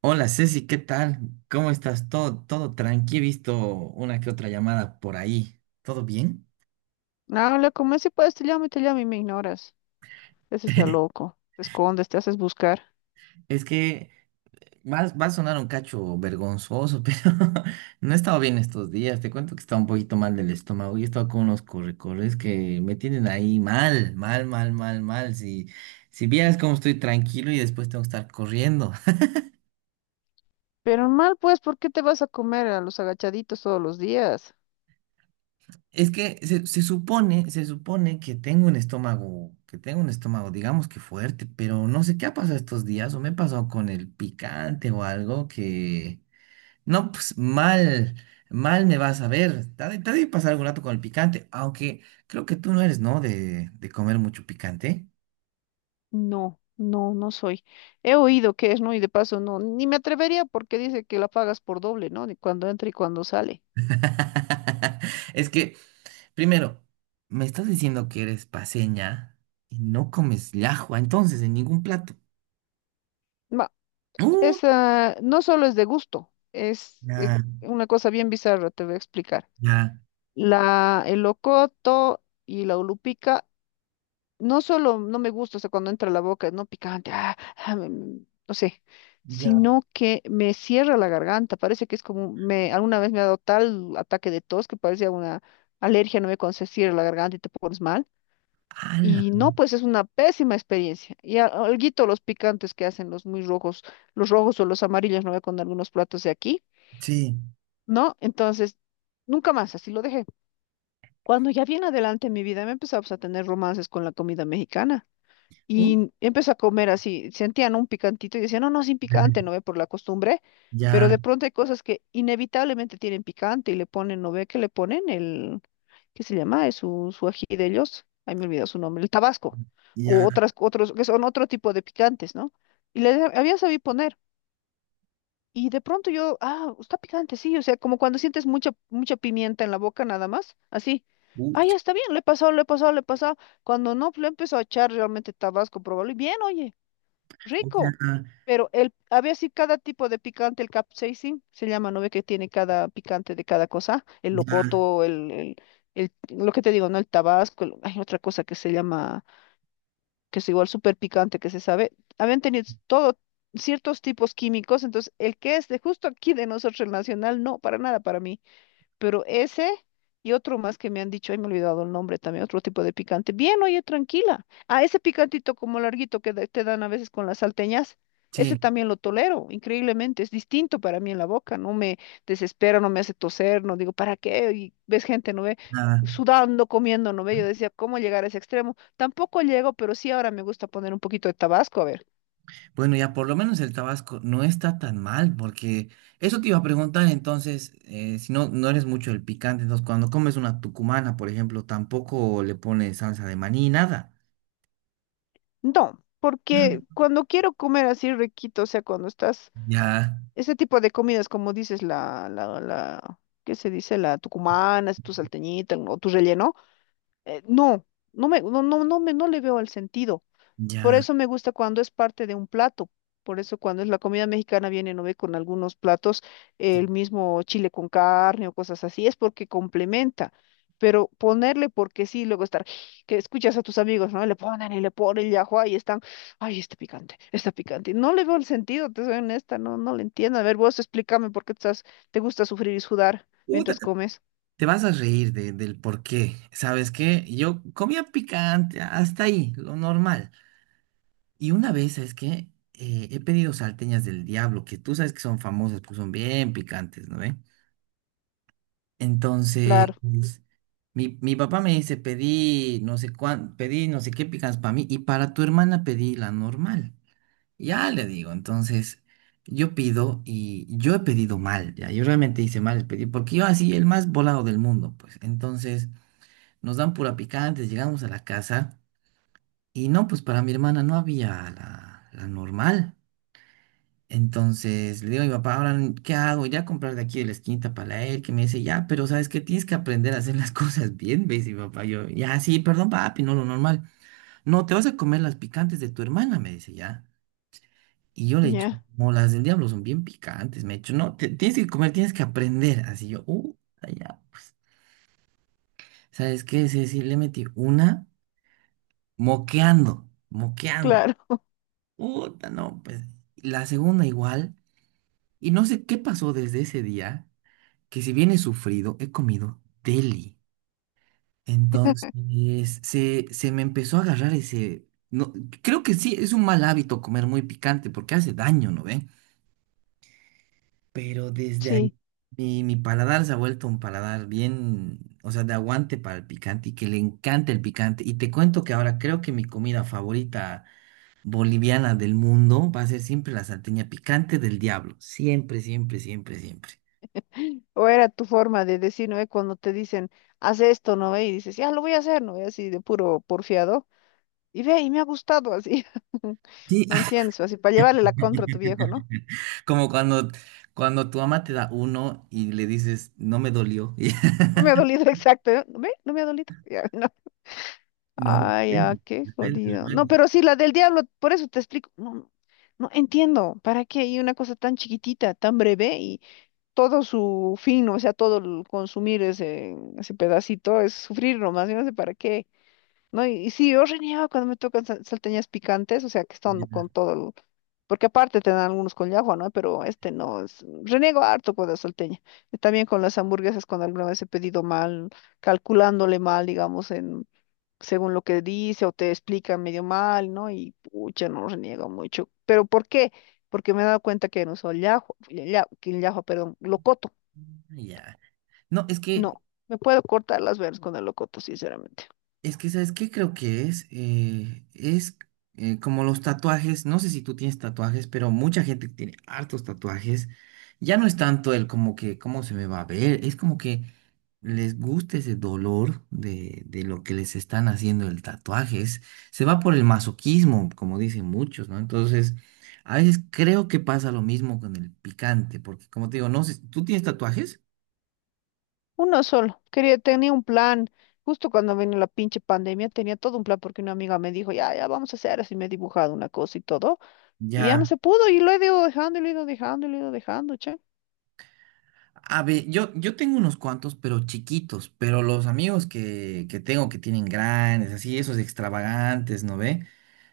Hola Ceci, ¿qué tal? ¿Cómo estás? Todo tranqui, he visto una que otra llamada por ahí. ¿Todo bien? Habla, como si puedes, te llamo y me ignoras. Ese es el loco. Te escondes, te haces buscar. Es que va a sonar un cacho vergonzoso, pero no he estado bien estos días. Te cuento que estaba un poquito mal del estómago y he estado con unos correcorres que me tienen ahí mal, mal, mal, mal, mal. Si, si vieras cómo estoy tranquilo y después tengo que estar corriendo. Pero mal, pues, ¿por qué te vas a comer a los agachaditos todos los días? Es que se supone que tengo un estómago, que tengo un estómago, digamos que fuerte, pero no sé qué ha pasado estos días, o me he pasado con el picante o algo que, no, pues mal, mal me vas a ver. Te ha de pasar algún rato con el picante, aunque creo que tú no eres, ¿no? De comer mucho picante. No, no, no soy. He oído que es, ¿no? Y de paso, no, ni me atrevería porque dice que la pagas por doble, ¿no? Ni cuando entra y cuando sale. Es que, primero, me estás diciendo que eres paseña y no comes llajua, entonces, en ningún plato. Ma, Uh, esa no solo es de gusto, es ya, una cosa bien bizarra, te voy a explicar. ya. La, el locoto y la ulupica. No solo no me gusta, o sea, cuando entra a la boca, no picante, ah, ah, no sé, Ya. sino que me cierra la garganta, parece que es como, me, alguna vez me ha dado tal ataque de tos que parecía una alergia, no me cuando se cierra la garganta y te pones mal. Ala, Y no, pues es una pésima experiencia. Y alguito los picantes que hacen los muy rojos, los rojos o los amarillos, no ve con algunos platos de aquí, sí. ¿no? Entonces, nunca más, así lo dejé. Cuando ya bien adelante en mi vida me empezaba pues, a tener romances con la comida mexicana. ¿Mm? Y empecé a comer así, sentían un picantito y decían, no, no, sin picante, no ve por la costumbre, pero Ya, de pronto hay cosas que inevitablemente tienen picante y le ponen, no ve que le ponen el, ¿qué se llama? Es su, su ají de ellos, ahí me olvidó su nombre, el tabasco, o ya, otras, otros, que son otro tipo de picantes, ¿no? Y le había sabido poner. Y de pronto yo, ah, está picante, sí, o sea, como cuando sientes mucha, mucha pimienta en la boca nada más, así. Ah, ya ucha, está bien, le he pasado, le he pasado, le he pasado. Cuando no, pues, le empezó a echar realmente tabasco, probable. Y bien, oye, o sea, rico. Pero el, había así cada tipo de picante, el capsaicin, se llama, ¿no ve que tiene cada picante de cada cosa? El ya, locoto, el- lo que te digo, ¿no? El tabasco, hay otra cosa que se llama, que es igual súper picante que se sabe, habían tenido todo ciertos tipos químicos, entonces el que es de justo aquí de nosotros el nacional, no, para nada para mí. Pero ese y otro más que me han dicho, ay, me he olvidado el nombre también, otro tipo de picante. Bien, oye, tranquila. Ah, ese picantito como larguito que te dan a veces con las salteñas, ese sí, también lo tolero, increíblemente. Es distinto para mí en la boca, no me desespera, no me hace toser, no digo, ¿para qué? Y ves gente, ¿no ve? nada. Sudando, comiendo, ¿no ve? Yo decía, ¿cómo llegar a ese extremo? Tampoco llego, pero sí ahora me gusta poner un poquito de tabasco, a ver. Bueno, ya por lo menos el Tabasco no está tan mal, porque eso te iba a preguntar entonces, si no, no eres mucho el picante, entonces cuando comes una tucumana, por ejemplo, tampoco le pones salsa de maní, nada. No, porque cuando quiero comer así riquito, o sea, cuando estás Ya, ese tipo de comidas, como dices, ¿qué se dice? La tucumana, tu salteñita o tu relleno, no, no, no le veo el sentido. Por ya. eso me gusta cuando es parte de un plato. Por eso cuando es la comida mexicana viene, no ve, con algunos platos Sí. el mismo chile con carne o cosas así, es porque complementa. Pero ponerle porque sí, luego estar, que escuchas a tus amigos, ¿no? Le ponen y ajua, y están, ay, está picante, está picante. No le veo el sentido, te soy honesta, no, no le entiendo. A ver, vos explícame por qué estás, te gusta sufrir y sudar Puta, mientras te comes. te vas a reír del por qué. ¿Sabes qué? Yo comía picante, hasta ahí, lo normal. Y una vez, es que he pedido salteñas del diablo, que tú sabes que son famosas porque son bien picantes, ¿no ve? Entonces, Claro, mi papá me dice, pedí no sé cuán, pedí no sé qué picantes para mí y para tu hermana pedí la normal. Ya le digo, entonces yo pido y yo he pedido mal, ya, yo realmente hice mal, el pedí, porque yo así, el más volado del mundo, pues. Entonces nos dan pura picante, llegamos a la casa y no, pues para mi hermana no había la normal. Entonces le digo a mi papá, ahora, ¿qué hago? Ya comprar de aquí de la esquinita para él, que me dice, ya, pero ¿sabes qué? Tienes que aprender a hacer las cosas bien, ¿ves? Y mi papá, yo, ya, sí, perdón, papi, no lo normal. No, te vas a comer las picantes de tu hermana, me dice, ya. Y yo le he dicho, ya, no, las del diablo son bien picantes, me he dicho, no, tienes que comer, tienes que aprender. Así yo, ya, pues, ¿sabes qué? Sí, sí, le metí una moqueando, moqueando. claro, Puta, no, pues, la segunda igual. Y no sé qué pasó desde ese día que si bien he sufrido, he comido deli. Entonces, se me empezó a agarrar ese… No, creo que sí, es un mal hábito comer muy picante porque hace daño, ¿no ve? Pero desde ahí sí. mi paladar se ha vuelto un paladar bien, o sea, de aguante para el picante y que le encanta el picante. Y te cuento que ahora creo que mi comida favorita boliviana del mundo va a ser siempre la salteña picante del diablo. Siempre, siempre, siempre, siempre. ¿O era tu forma de decir, no ve? Cuando te dicen, haz esto, ¿no ve? Y dices, ya lo voy a hacer, ¿no ve? Así de puro porfiado. Y ve, y me ha gustado así. Sí, ¿Me entiendes? Así para llevarle la contra a tu viejo, ¿no? como cuando, cuando tu mamá te da uno y le dices, no me dolió. No me ha dolido, exacto. ¿Eh? ¿Ve? No me ha dolido. Ya, no. No, Ay, ya, depende, qué depende, jodido. No, depende. pero sí, la del diablo, por eso te explico. No, no, no entiendo. ¿Para qué? Y una cosa tan chiquitita, tan breve, y todo su fin, o sea, todo el consumir ese, ese pedacito es sufrir nomás. Yo no sé para qué. No, y sí, yo reniego cuando me tocan salteñas picantes, o sea, que están Ya. con todo el... Porque aparte te dan algunos con llajua, ¿no? Pero este no, es... reniego harto con la salteña. Y también con las hamburguesas, cuando alguna vez he pedido mal, calculándole mal, digamos, en... según lo que dice o te explican medio mal, ¿no? Y pucha, no reniego mucho. ¿Pero por qué? Porque me he dado cuenta que no uso llajua, lla- lla- que llajua, perdón, locoto. Ya. No, es que No, me puedo cortar las venas con el locoto, sinceramente. es que, ¿sabes qué creo que es? Es como los tatuajes, no sé si tú tienes tatuajes, pero mucha gente tiene hartos tatuajes. Ya no es tanto el como que, ¿cómo se me va a ver? Es como que les gusta ese dolor de lo que les están haciendo el tatuaje. Se va por el masoquismo, como dicen muchos, ¿no? Entonces, a veces creo que pasa lo mismo con el picante, porque como te digo, no sé, ¿tú tienes tatuajes? Uno solo. Quería, tenía un plan. Justo cuando vino la pinche pandemia, tenía todo un plan porque una amiga me dijo, ya, ya vamos a hacer así, me he dibujado una cosa y todo. Y ya no Ya. se pudo y lo he ido dejando y lo he ido dejando y lo he ido dejando, che. A ver, yo tengo unos cuantos, pero chiquitos, pero los amigos que tengo que tienen grandes, así, esos extravagantes, ¿no ve?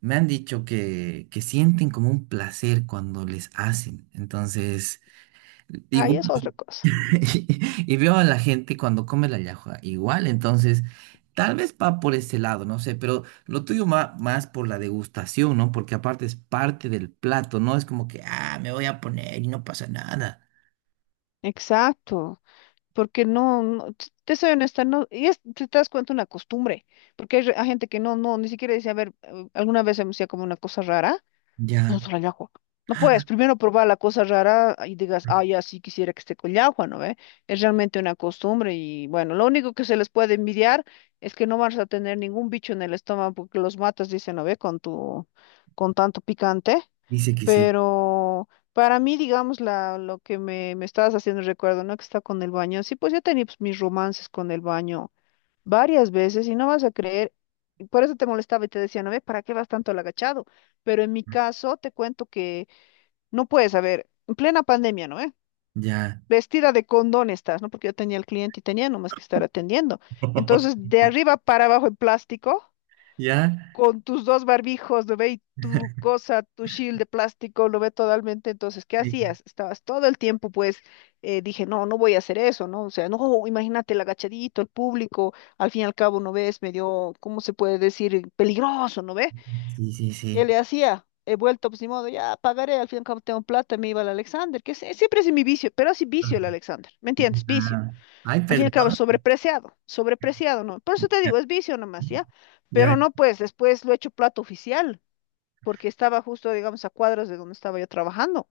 Me han dicho que sienten como un placer cuando les hacen. Entonces, Ahí igual, es otra cosa. y veo a la gente cuando come la llajua, igual, entonces, tal vez va por ese lado, no sé, pero lo tuyo va más por la degustación, ¿no? Porque aparte es parte del plato, ¿no? Es como que, ah, me voy a poner y no pasa nada. Exacto. Porque no, no, te soy honesta, no, y es, si te das cuenta una costumbre, porque hay, hay gente que no, no, ni siquiera dice, a ver, alguna vez se me hacía como una cosa rara. No Ya, solo el agua. No puedes primero probar la cosa rara y digas, ah, ya sí quisiera que esté con agua, ¿no ve? Es realmente una costumbre y bueno, lo único que se les puede envidiar es que no vas a tener ningún bicho en el estómago porque los matas, dicen, ¿no ve? Con tu, con tanto picante. dice que sí. Pero para mí, digamos, la, lo que me estabas haciendo recuerdo, ¿no? Que está con el baño. Sí, pues yo tenía pues, mis romances con el baño varias veces y no vas a creer, y por eso te molestaba y te decía, no ve, ¿para qué vas tanto al agachado? Pero en mi caso te cuento que no puedes, a ver, en plena pandemia, ¿no ve? Ya, Vestida de condón estás, ¿no? Porque yo tenía el cliente y tenía nomás que estar atendiendo. Entonces, de arriba para abajo en plástico ya. con tus dos barbijos, lo ve y tu cosa, tu shield de plástico, lo ve totalmente. Entonces, ¿qué Sí, hacías? Estabas todo el tiempo, pues, dije, no, no voy a hacer eso, ¿no? O sea, no, imagínate el agachadito, el público, al fin y al cabo, ¿no ves? Medio, ¿cómo se puede decir? Peligroso, ¿no ve? sí, sí. ¿Qué le Sí. hacía? He vuelto, pues, ni modo, ya pagaré, al fin y al cabo tengo plata, me iba al Alexander, que siempre es mi vicio, pero así vicio el Alexander, ¿me Ya. entiendes? Vicio. Ay, Al fin y al cabo es perdón. sobrepreciado, sobrepreciado, ¿no? Por eso te Ya, digo, es vicio nomás, ¿ya? ya, Pero no, pues después lo he hecho plato oficial, porque estaba justo, digamos, a cuadras de donde estaba yo trabajando.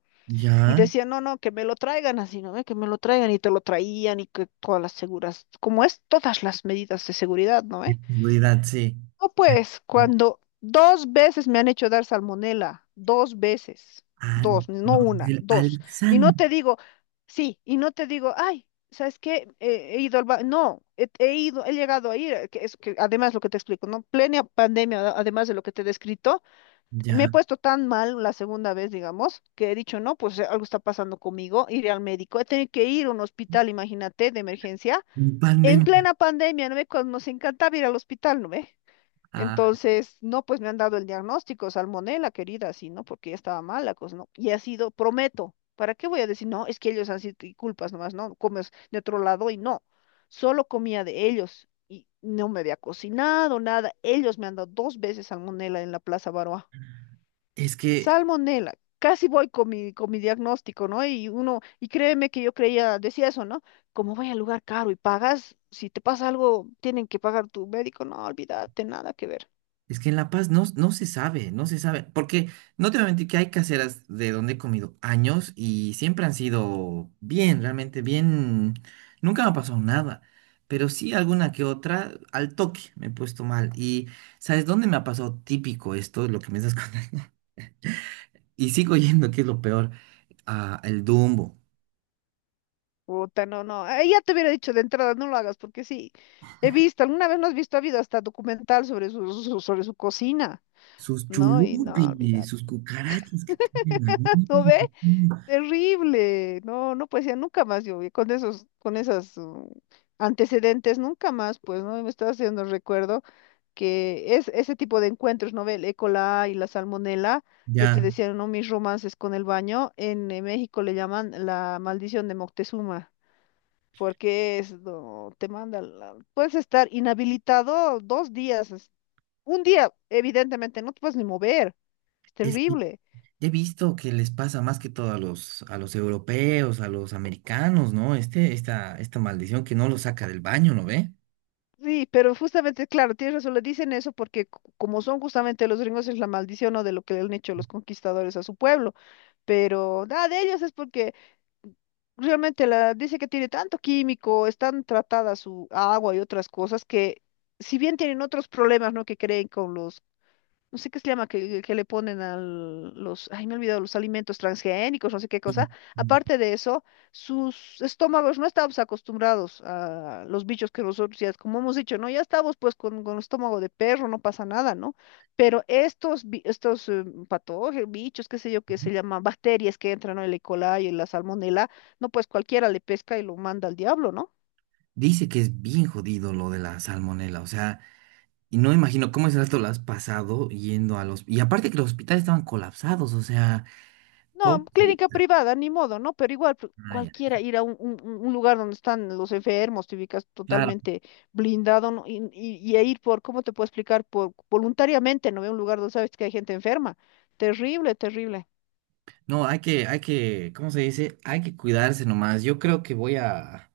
Y ya. decía, no, no, que me lo traigan así, ¿no ve? Que me lo traigan y te lo traían y que todas las seguras, como es, todas las medidas de seguridad, ¿no? Seguridad, sí. no, pues, cuando dos veces me han hecho dar salmonela, dos veces, Ah, dos, no no, una, del dos. Y no Alzan. te digo, sí, y no te digo, ay, ¿sabes qué? He ido al ba-". No, he, he ido, he llegado a ir, que es que además lo que te explico, ¿no? Plena pandemia, además de lo que te he descrito, me he Ya. puesto tan mal la segunda vez, digamos, que he dicho, no, pues algo está pasando conmigo, iré al médico, he tenido que ir a un hospital, imagínate, de emergencia, en Pandemia. plena pandemia, ¿no ve? Cuando nos encantaba ir al hospital, ¿no ve? Ah, Entonces, no, pues me han dado el diagnóstico, salmonela, querida, sí, ¿no? Porque ya estaba mala, pues, ¿no? Y ha sido, prometo, ¿para qué voy a decir, no, es que ellos han sido y culpas nomás, no, comes de otro lado y no, solo comía de ellos y no me había cocinado nada, ellos me han dado dos veces salmonela en la Plaza Baroa. es que Salmonela, casi voy con mi diagnóstico, ¿no? Y uno, y créeme que yo creía, decía eso, ¿no? Como voy al lugar caro y pagas, si te pasa algo, tienen que pagar tu médico, no, olvídate, nada que ver. es que en La Paz no, no se sabe, no se sabe, porque no te voy a mentir que hay caseras de donde he comido años y siempre han sido bien, realmente bien, nunca me ha pasado nada, pero sí alguna que otra al toque me he puesto mal y ¿sabes dónde me ha pasado típico esto, lo que me estás contando? Y sigo yendo, que es lo peor, a el Dumbo, Puta, no, no. Ahí ya te hubiera dicho de entrada, no lo hagas, porque sí, he visto, alguna vez no has visto, ha habido hasta documental sobre su, sobre su cocina, sus ¿no? Y no, chulupis, olvidad. sus cucarachas que tienen ahí. ¿No ve? Terrible. No, no, pues ya nunca más yo, vi con esos, con esas antecedentes, nunca más, pues, ¿no? Me estaba haciendo recuerdo que es ese tipo de encuentros, ¿no ve? El E. coli y la salmonela. Yo Ya, te decía, ¿no? Mis romances con el baño. En México le llaman la maldición de Moctezuma. Porque es, no, te manda, puedes estar inhabilitado 2 días, 1 día, evidentemente, no te puedes ni mover, es es que terrible. he visto que les pasa más que todo a los europeos, a los americanos, ¿no? Este, esta maldición que no lo saca del baño, ¿no ve? Sí, pero justamente, claro, tienes razón, le dicen eso porque como son justamente los gringos es la maldición o de lo que le han hecho los conquistadores a su pueblo, pero nada de ellos es porque realmente la, dice que tiene tanto químico, están tratadas su agua y otras cosas que si bien tienen otros problemas, ¿no? Que creen con los no sé qué se llama, que le ponen a los, ay, me he olvidado, los alimentos transgénicos, no sé qué Sí. cosa. Aparte de eso, sus estómagos no estábamos acostumbrados a los bichos que nosotros, ya, como hemos dicho, ¿no? Ya estábamos pues con estómago de perro, no pasa nada, ¿no? Pero estos, estos patógenos, bichos, qué sé yo, que se llaman bacterias que entran, ¿no? El E. coli, y la salmonela, no, pues cualquiera le pesca y lo manda al diablo, ¿no? Dice que es bien jodido lo de la salmonela, o sea, y no imagino cómo es rato lo has pasado yendo a los… Y aparte que los hospitales estaban colapsados, o sea, No, pobre… clínica privada, ni modo, ¿no? Pero igual, Ah, ya. cualquiera ir a un, lugar donde están los enfermos, te ubicas Claro, totalmente blindado, ¿no? Y, y a ir por, ¿cómo te puedo explicar? Por voluntariamente, ¿no? Ve un lugar donde sabes que hay gente enferma. Terrible, terrible. no, hay que, ¿cómo se dice? Hay que cuidarse nomás. Yo creo que voy a…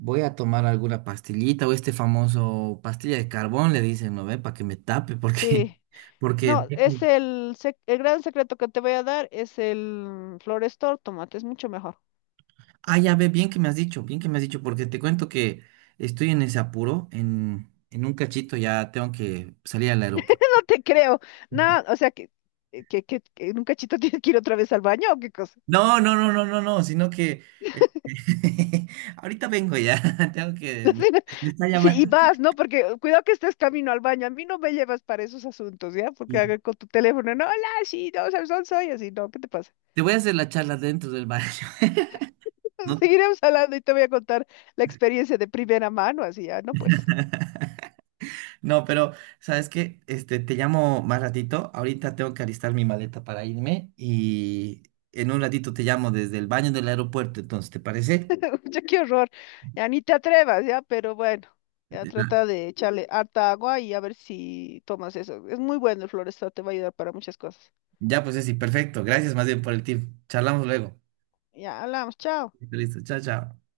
Voy a tomar alguna pastillita o este famoso pastilla de carbón, le dicen, ¿no ve? Para que me tape, porque, Sí. porque, No, es sí. el, el gran secreto que te voy a dar, es el Florestor, tómate, es mucho mejor. Ah, ya ve, bien que me has dicho, bien que me has dicho, porque te cuento que estoy en ese apuro, en un cachito ya tengo que salir al aeropuerto. No te creo. No, o sea que, que en un cachito tienes que ir otra vez al baño o qué cosa. No, no, no, no, no, no, sino que eh, ahorita vengo ya, tengo que, me, me está Sí, y llamando. vas, ¿no? Porque cuidado que estés camino al baño. A mí no me llevas para esos asuntos, ¿ya? Porque Y haga con tu teléfono, no, hola, sí, no, sabes dónde soy, así, no, ¿qué te pasa? te voy a hacer la charla dentro del baño. No, Seguiremos hablando y te voy a contar la experiencia de primera mano, así, ya, no, pues, no, pero ¿sabes que este, te llamo más ratito. Ahorita tengo que alistar mi maleta para irme y en un ratito te llamo desde el baño del aeropuerto. Entonces, ¿te parece? ya qué horror, ya ni te atrevas, ¿ya? Pero bueno, ya Ya, trata de echarle harta agua y a ver si tomas eso. Es muy bueno el Florestal, te va a ayudar para muchas cosas. ya, pues sí, perfecto. Gracias más bien por el tip. Charlamos luego. Ya, hablamos, chao. Listo, chao, chao.